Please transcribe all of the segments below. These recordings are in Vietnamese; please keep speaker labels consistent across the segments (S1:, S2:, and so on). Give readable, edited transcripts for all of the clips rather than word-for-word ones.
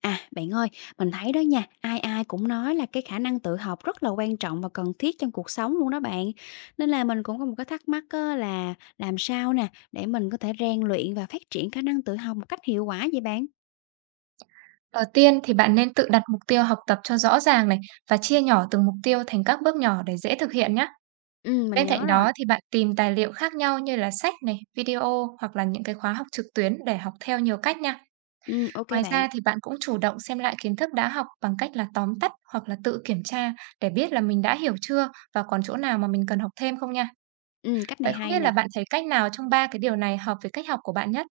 S1: À, bạn ơi, mình thấy đó nha, ai ai cũng nói là cái khả năng tự học rất là quan trọng và cần thiết trong cuộc sống luôn đó bạn. Nên là mình cũng có một cái thắc mắc á, là làm sao nè để mình có thể rèn luyện và phát triển khả năng tự học một cách hiệu quả vậy bạn?
S2: Đầu tiên thì bạn nên tự đặt mục tiêu học tập cho rõ ràng này và chia nhỏ từng mục tiêu thành các bước nhỏ để dễ thực hiện nhé.
S1: Ừ, mình
S2: Bên cạnh
S1: nhớ
S2: đó
S1: rồi.
S2: thì bạn tìm tài liệu khác nhau như là sách này, video hoặc là những cái khóa học trực tuyến để học theo nhiều cách nha.
S1: Ừ, ok
S2: Ngoài
S1: bạn.
S2: ra thì bạn cũng chủ động xem lại kiến thức đã học bằng cách là tóm tắt hoặc là tự kiểm tra để biết là mình đã hiểu chưa và còn chỗ nào mà mình cần học thêm không nha.
S1: Ừ, cách này
S2: Vậy không
S1: hay
S2: biết
S1: nè.
S2: là bạn thấy cách nào trong ba cái điều này hợp với cách học của bạn nhất?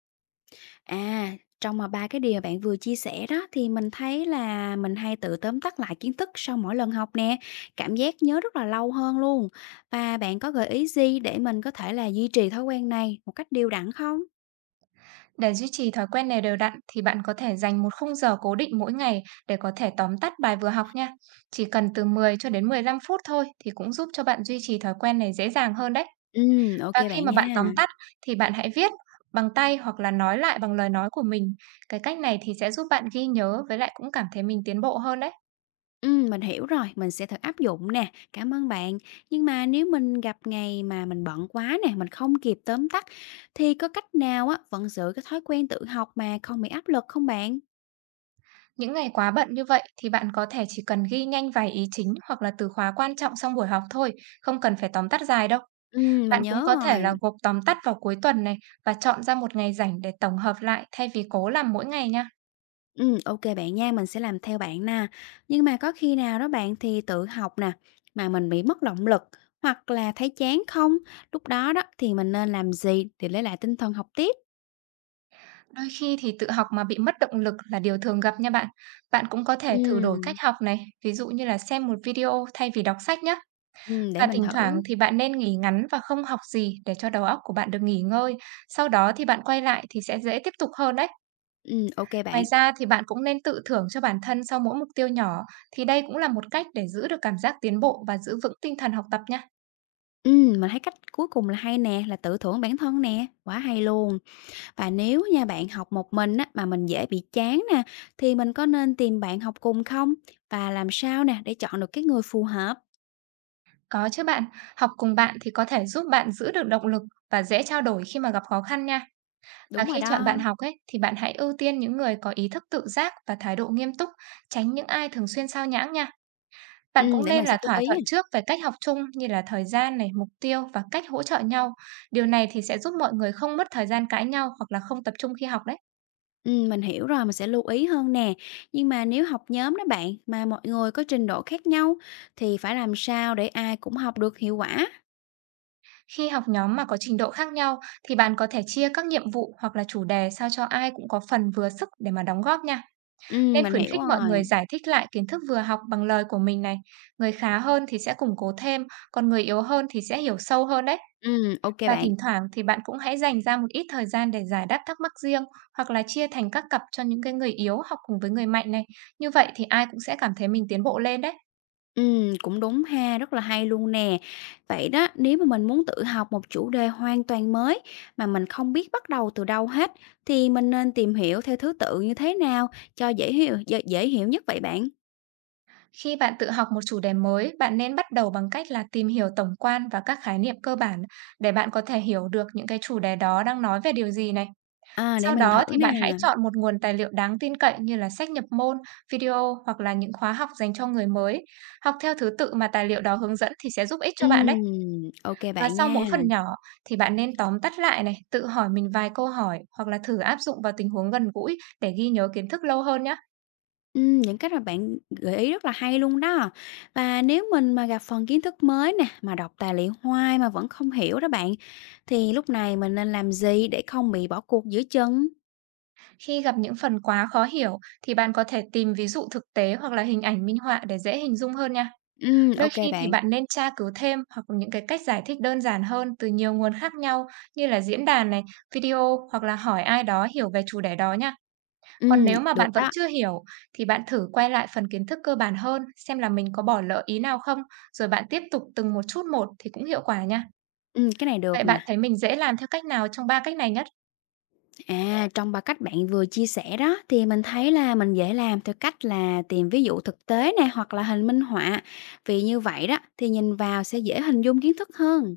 S1: À, trong mà ba cái điều mà bạn vừa chia sẻ đó thì mình thấy là mình hay tự tóm tắt lại kiến thức sau mỗi lần học nè, cảm giác nhớ rất là lâu hơn luôn. Và bạn có gợi ý gì để mình có thể là duy trì thói quen này một cách đều đặn không?
S2: Để duy trì thói quen này đều đặn thì bạn có thể dành một khung giờ cố định mỗi ngày để có thể tóm tắt bài vừa học nha. Chỉ cần từ 10 cho đến 15 phút thôi thì cũng giúp cho bạn duy trì thói quen này dễ dàng hơn đấy.
S1: Ok
S2: Và khi
S1: bạn
S2: mà
S1: nha.
S2: bạn tóm tắt thì bạn hãy viết bằng tay hoặc là nói lại bằng lời nói của mình. Cái cách này thì sẽ giúp bạn ghi nhớ với lại cũng cảm thấy mình tiến bộ hơn đấy.
S1: Mình hiểu rồi, mình sẽ thử áp dụng nè. Cảm ơn bạn. Nhưng mà nếu mình gặp ngày mà mình bận quá nè, mình không kịp tóm tắt thì có cách nào á vẫn giữ cái thói quen tự học mà không bị áp lực không bạn?
S2: Những ngày quá bận như vậy thì bạn có thể chỉ cần ghi nhanh vài ý chính hoặc là từ khóa quan trọng trong buổi học thôi, không cần phải tóm tắt dài đâu.
S1: Mình
S2: Bạn cũng
S1: nhớ
S2: có thể là
S1: rồi.
S2: gộp tóm tắt vào cuối tuần này và chọn ra một ngày rảnh để tổng hợp lại thay vì cố làm mỗi ngày nha.
S1: Ok bạn nha, mình sẽ làm theo bạn nè. Nhưng mà có khi nào đó bạn thì tự học nè, mà mình bị mất động lực hoặc là thấy chán không? Lúc đó đó thì mình nên làm gì để lấy lại tinh thần học tiếp?
S2: Đôi khi thì tự học mà bị mất động lực là điều thường gặp nha bạn. Bạn cũng có thể thử đổi cách
S1: Ừm.
S2: học này, ví dụ như là xem một video thay vì đọc sách nhé.
S1: Để
S2: Và
S1: mình
S2: thỉnh thoảng
S1: thử.
S2: thì bạn nên nghỉ ngắn và không học gì để cho đầu óc của bạn được nghỉ ngơi. Sau đó thì bạn quay lại thì sẽ dễ tiếp tục hơn đấy.
S1: Ok
S2: Ngoài
S1: bạn.
S2: ra thì bạn cũng nên tự thưởng cho bản thân sau mỗi mục tiêu nhỏ, thì đây cũng là một cách để giữ được cảm giác tiến bộ và giữ vững tinh thần học tập nha.
S1: Mình thấy cách cuối cùng là hay nè, là tự thưởng bản thân nè, quá hay luôn. Và nếu nha bạn học một mình á, mà mình dễ bị chán nè, thì mình có nên tìm bạn học cùng không? Và làm sao nè để chọn được cái người phù hợp?
S2: Có chứ bạn, học cùng bạn thì có thể giúp bạn giữ được động lực và dễ trao đổi khi mà gặp khó khăn nha. Và
S1: Đúng
S2: khi
S1: rồi
S2: chọn bạn
S1: đó.
S2: học ấy thì bạn hãy ưu tiên những người có ý thức tự giác và thái độ nghiêm túc, tránh những ai thường xuyên sao nhãng nha. Bạn cũng
S1: Để
S2: nên
S1: mình
S2: là
S1: sẽ chú
S2: thỏa
S1: ý.
S2: thuận trước về cách học chung như là thời gian này, mục tiêu và cách hỗ trợ nhau. Điều này thì sẽ giúp mọi người không mất thời gian cãi nhau hoặc là không tập trung khi học đấy.
S1: Mình hiểu rồi, mình sẽ lưu ý hơn nè. Nhưng mà nếu học nhóm đó bạn, mà mọi người có trình độ khác nhau thì phải làm sao để ai cũng học được hiệu quả?
S2: Khi học nhóm mà có trình độ khác nhau thì bạn có thể chia các nhiệm vụ hoặc là chủ đề sao cho ai cũng có phần vừa sức để mà đóng góp nha. Nên
S1: Mình
S2: khuyến
S1: hiểu
S2: khích mọi
S1: rồi.
S2: người giải thích lại kiến thức vừa học bằng lời của mình này, người khá hơn thì sẽ củng cố thêm, còn người yếu hơn thì sẽ hiểu sâu hơn đấy.
S1: OK
S2: Và
S1: bạn.
S2: thỉnh thoảng thì bạn cũng hãy dành ra một ít thời gian để giải đáp thắc mắc riêng hoặc là chia thành các cặp cho những cái người yếu học cùng với người mạnh này. Như vậy thì ai cũng sẽ cảm thấy mình tiến bộ lên đấy.
S1: Cũng đúng ha, rất là hay luôn nè. Vậy đó, nếu mà mình muốn tự học một chủ đề hoàn toàn mới mà mình không biết bắt đầu từ đâu hết thì mình nên tìm hiểu theo thứ tự như thế nào cho dễ hiểu dễ hiểu nhất vậy bạn?
S2: Khi bạn tự học một chủ đề mới, bạn nên bắt đầu bằng cách là tìm hiểu tổng quan và các khái niệm cơ bản để bạn có thể hiểu được những cái chủ đề đó đang nói về điều gì này.
S1: À, để
S2: Sau
S1: mình
S2: đó
S1: thử
S2: thì
S1: nè.
S2: bạn hãy chọn một nguồn tài liệu đáng tin cậy như là sách nhập môn, video hoặc là những khóa học dành cho người mới. Học theo thứ tự mà tài liệu đó hướng dẫn thì sẽ giúp ích cho bạn đấy.
S1: Ừm, OK
S2: Và
S1: bạn
S2: sau mỗi
S1: nha.
S2: phần nhỏ thì bạn nên tóm tắt lại này, tự hỏi mình vài câu hỏi hoặc là thử áp dụng vào tình huống gần gũi để ghi nhớ kiến thức lâu hơn nhé.
S1: Những cách mà bạn gợi ý rất là hay luôn đó. Và nếu mình mà gặp phần kiến thức mới nè, mà đọc tài liệu hoài mà vẫn không hiểu đó bạn, thì lúc này mình nên làm gì để không bị bỏ cuộc giữa chừng?
S2: Khi gặp những phần quá khó hiểu thì bạn có thể tìm ví dụ thực tế hoặc là hình ảnh minh họa để dễ hình dung hơn nha. Đôi
S1: Ok
S2: khi thì
S1: bạn.
S2: bạn nên tra cứu thêm hoặc là những cái cách giải thích đơn giản hơn từ nhiều nguồn khác nhau như là diễn đàn này, video hoặc là hỏi ai đó hiểu về chủ đề đó nha. Còn
S1: Ừm,
S2: nếu mà bạn
S1: được
S2: vẫn
S1: đó.
S2: chưa hiểu thì bạn thử quay lại phần kiến thức cơ bản hơn xem là mình có bỏ lỡ ý nào không, rồi bạn tiếp tục từng một chút một thì cũng hiệu quả nha.
S1: Cái này
S2: Vậy
S1: được nè.
S2: bạn thấy mình dễ làm theo cách nào trong ba cách này nhất?
S1: À, trong ba cách bạn vừa chia sẻ đó thì mình thấy là mình dễ làm theo cách là tìm ví dụ thực tế nè hoặc là hình minh họa. Vì như vậy đó thì nhìn vào sẽ dễ hình dung kiến thức hơn.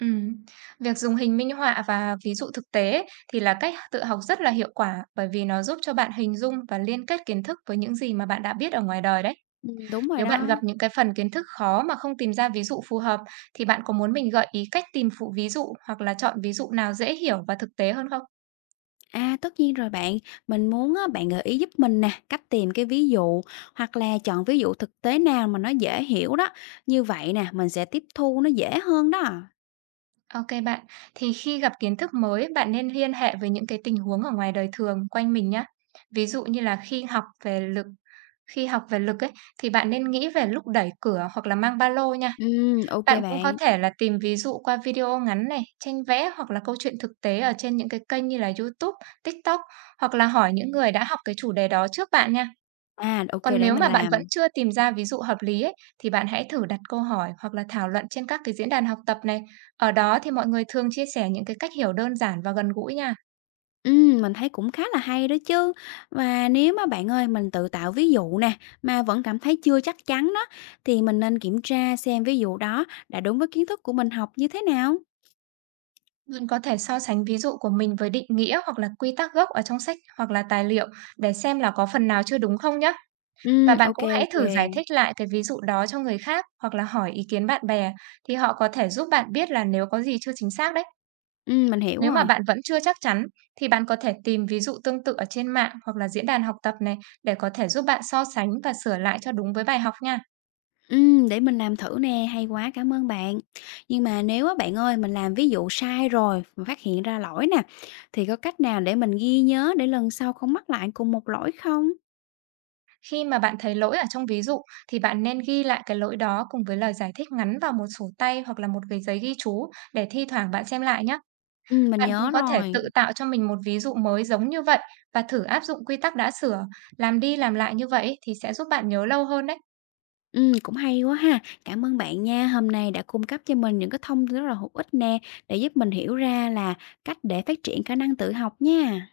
S2: Ừm, Việc dùng hình minh họa và ví dụ thực tế ấy, thì là cách tự học rất là hiệu quả bởi vì nó giúp cho bạn hình dung và liên kết kiến thức với những gì mà bạn đã biết ở ngoài đời đấy.
S1: Đúng rồi
S2: Nếu bạn
S1: đó.
S2: gặp những cái phần kiến thức khó mà không tìm ra ví dụ phù hợp thì bạn có muốn mình gợi ý cách tìm phụ ví dụ hoặc là chọn ví dụ nào dễ hiểu và thực tế hơn không?
S1: À, tất nhiên rồi bạn. Mình muốn á, bạn gợi ý giúp mình nè, cách tìm cái ví dụ hoặc là chọn ví dụ thực tế nào mà nó dễ hiểu đó. Như vậy nè, mình sẽ tiếp thu nó dễ hơn đó.
S2: Ok bạn, thì khi gặp kiến thức mới bạn nên liên hệ với những cái tình huống ở ngoài đời thường quanh mình nhé. Ví dụ như là khi học về lực ấy thì bạn nên nghĩ về lúc đẩy cửa hoặc là mang ba lô nha.
S1: Ừ, ok
S2: Bạn cũng có
S1: bạn.
S2: thể là tìm ví dụ qua video ngắn này, tranh vẽ hoặc là câu chuyện thực tế ở trên những cái kênh như là YouTube, TikTok hoặc là hỏi những người đã học cái chủ đề đó trước bạn nha.
S1: À, ok
S2: Còn
S1: để
S2: nếu
S1: mình
S2: mà bạn vẫn
S1: làm.
S2: chưa tìm ra ví dụ hợp lý ấy, thì bạn hãy thử đặt câu hỏi hoặc là thảo luận trên các cái diễn đàn học tập này. Ở đó thì mọi người thường chia sẻ những cái cách hiểu đơn giản và gần gũi nha.
S1: Mình thấy cũng khá là hay đó chứ. Và nếu mà bạn ơi, mình tự tạo ví dụ nè, mà vẫn cảm thấy chưa chắc chắn đó, thì mình nên kiểm tra xem ví dụ đó đã đúng với kiến thức của mình học như thế nào.
S2: Bạn có thể so sánh ví dụ của mình với định nghĩa hoặc là quy tắc gốc ở trong sách hoặc là tài liệu để xem là có phần nào chưa đúng không nhé. Và bạn
S1: Ok,
S2: cũng hãy
S1: ok.
S2: thử giải thích lại cái ví dụ đó cho người khác hoặc là hỏi ý kiến bạn bè thì họ có thể giúp bạn biết là nếu có gì chưa chính xác đấy.
S1: Mình hiểu
S2: Nếu mà
S1: rồi.
S2: bạn vẫn chưa chắc chắn thì bạn có thể tìm ví dụ tương tự ở trên mạng hoặc là diễn đàn học tập này để có thể giúp bạn so sánh và sửa lại cho đúng với bài học nha.
S1: Để mình làm thử nè, hay quá, cảm ơn bạn. Nhưng mà nếu á bạn ơi, mình làm ví dụ sai rồi, mà phát hiện ra lỗi nè, thì có cách nào để mình ghi nhớ để lần sau không mắc lại cùng một lỗi không?
S2: Khi mà bạn thấy lỗi ở trong ví dụ thì bạn nên ghi lại cái lỗi đó cùng với lời giải thích ngắn vào một sổ tay hoặc là một cái giấy ghi chú để thi thoảng bạn xem lại nhé.
S1: Mình
S2: Bạn cũng
S1: nhớ
S2: có thể
S1: rồi.
S2: tự tạo cho mình một ví dụ mới giống như vậy và thử áp dụng quy tắc đã sửa, làm đi làm lại như vậy thì sẽ giúp bạn nhớ lâu hơn đấy.
S1: Cũng hay quá ha. Cảm ơn bạn nha, hôm nay đã cung cấp cho mình những cái thông tin rất là hữu ích nè, để giúp mình hiểu ra là cách để phát triển khả năng tự học nha.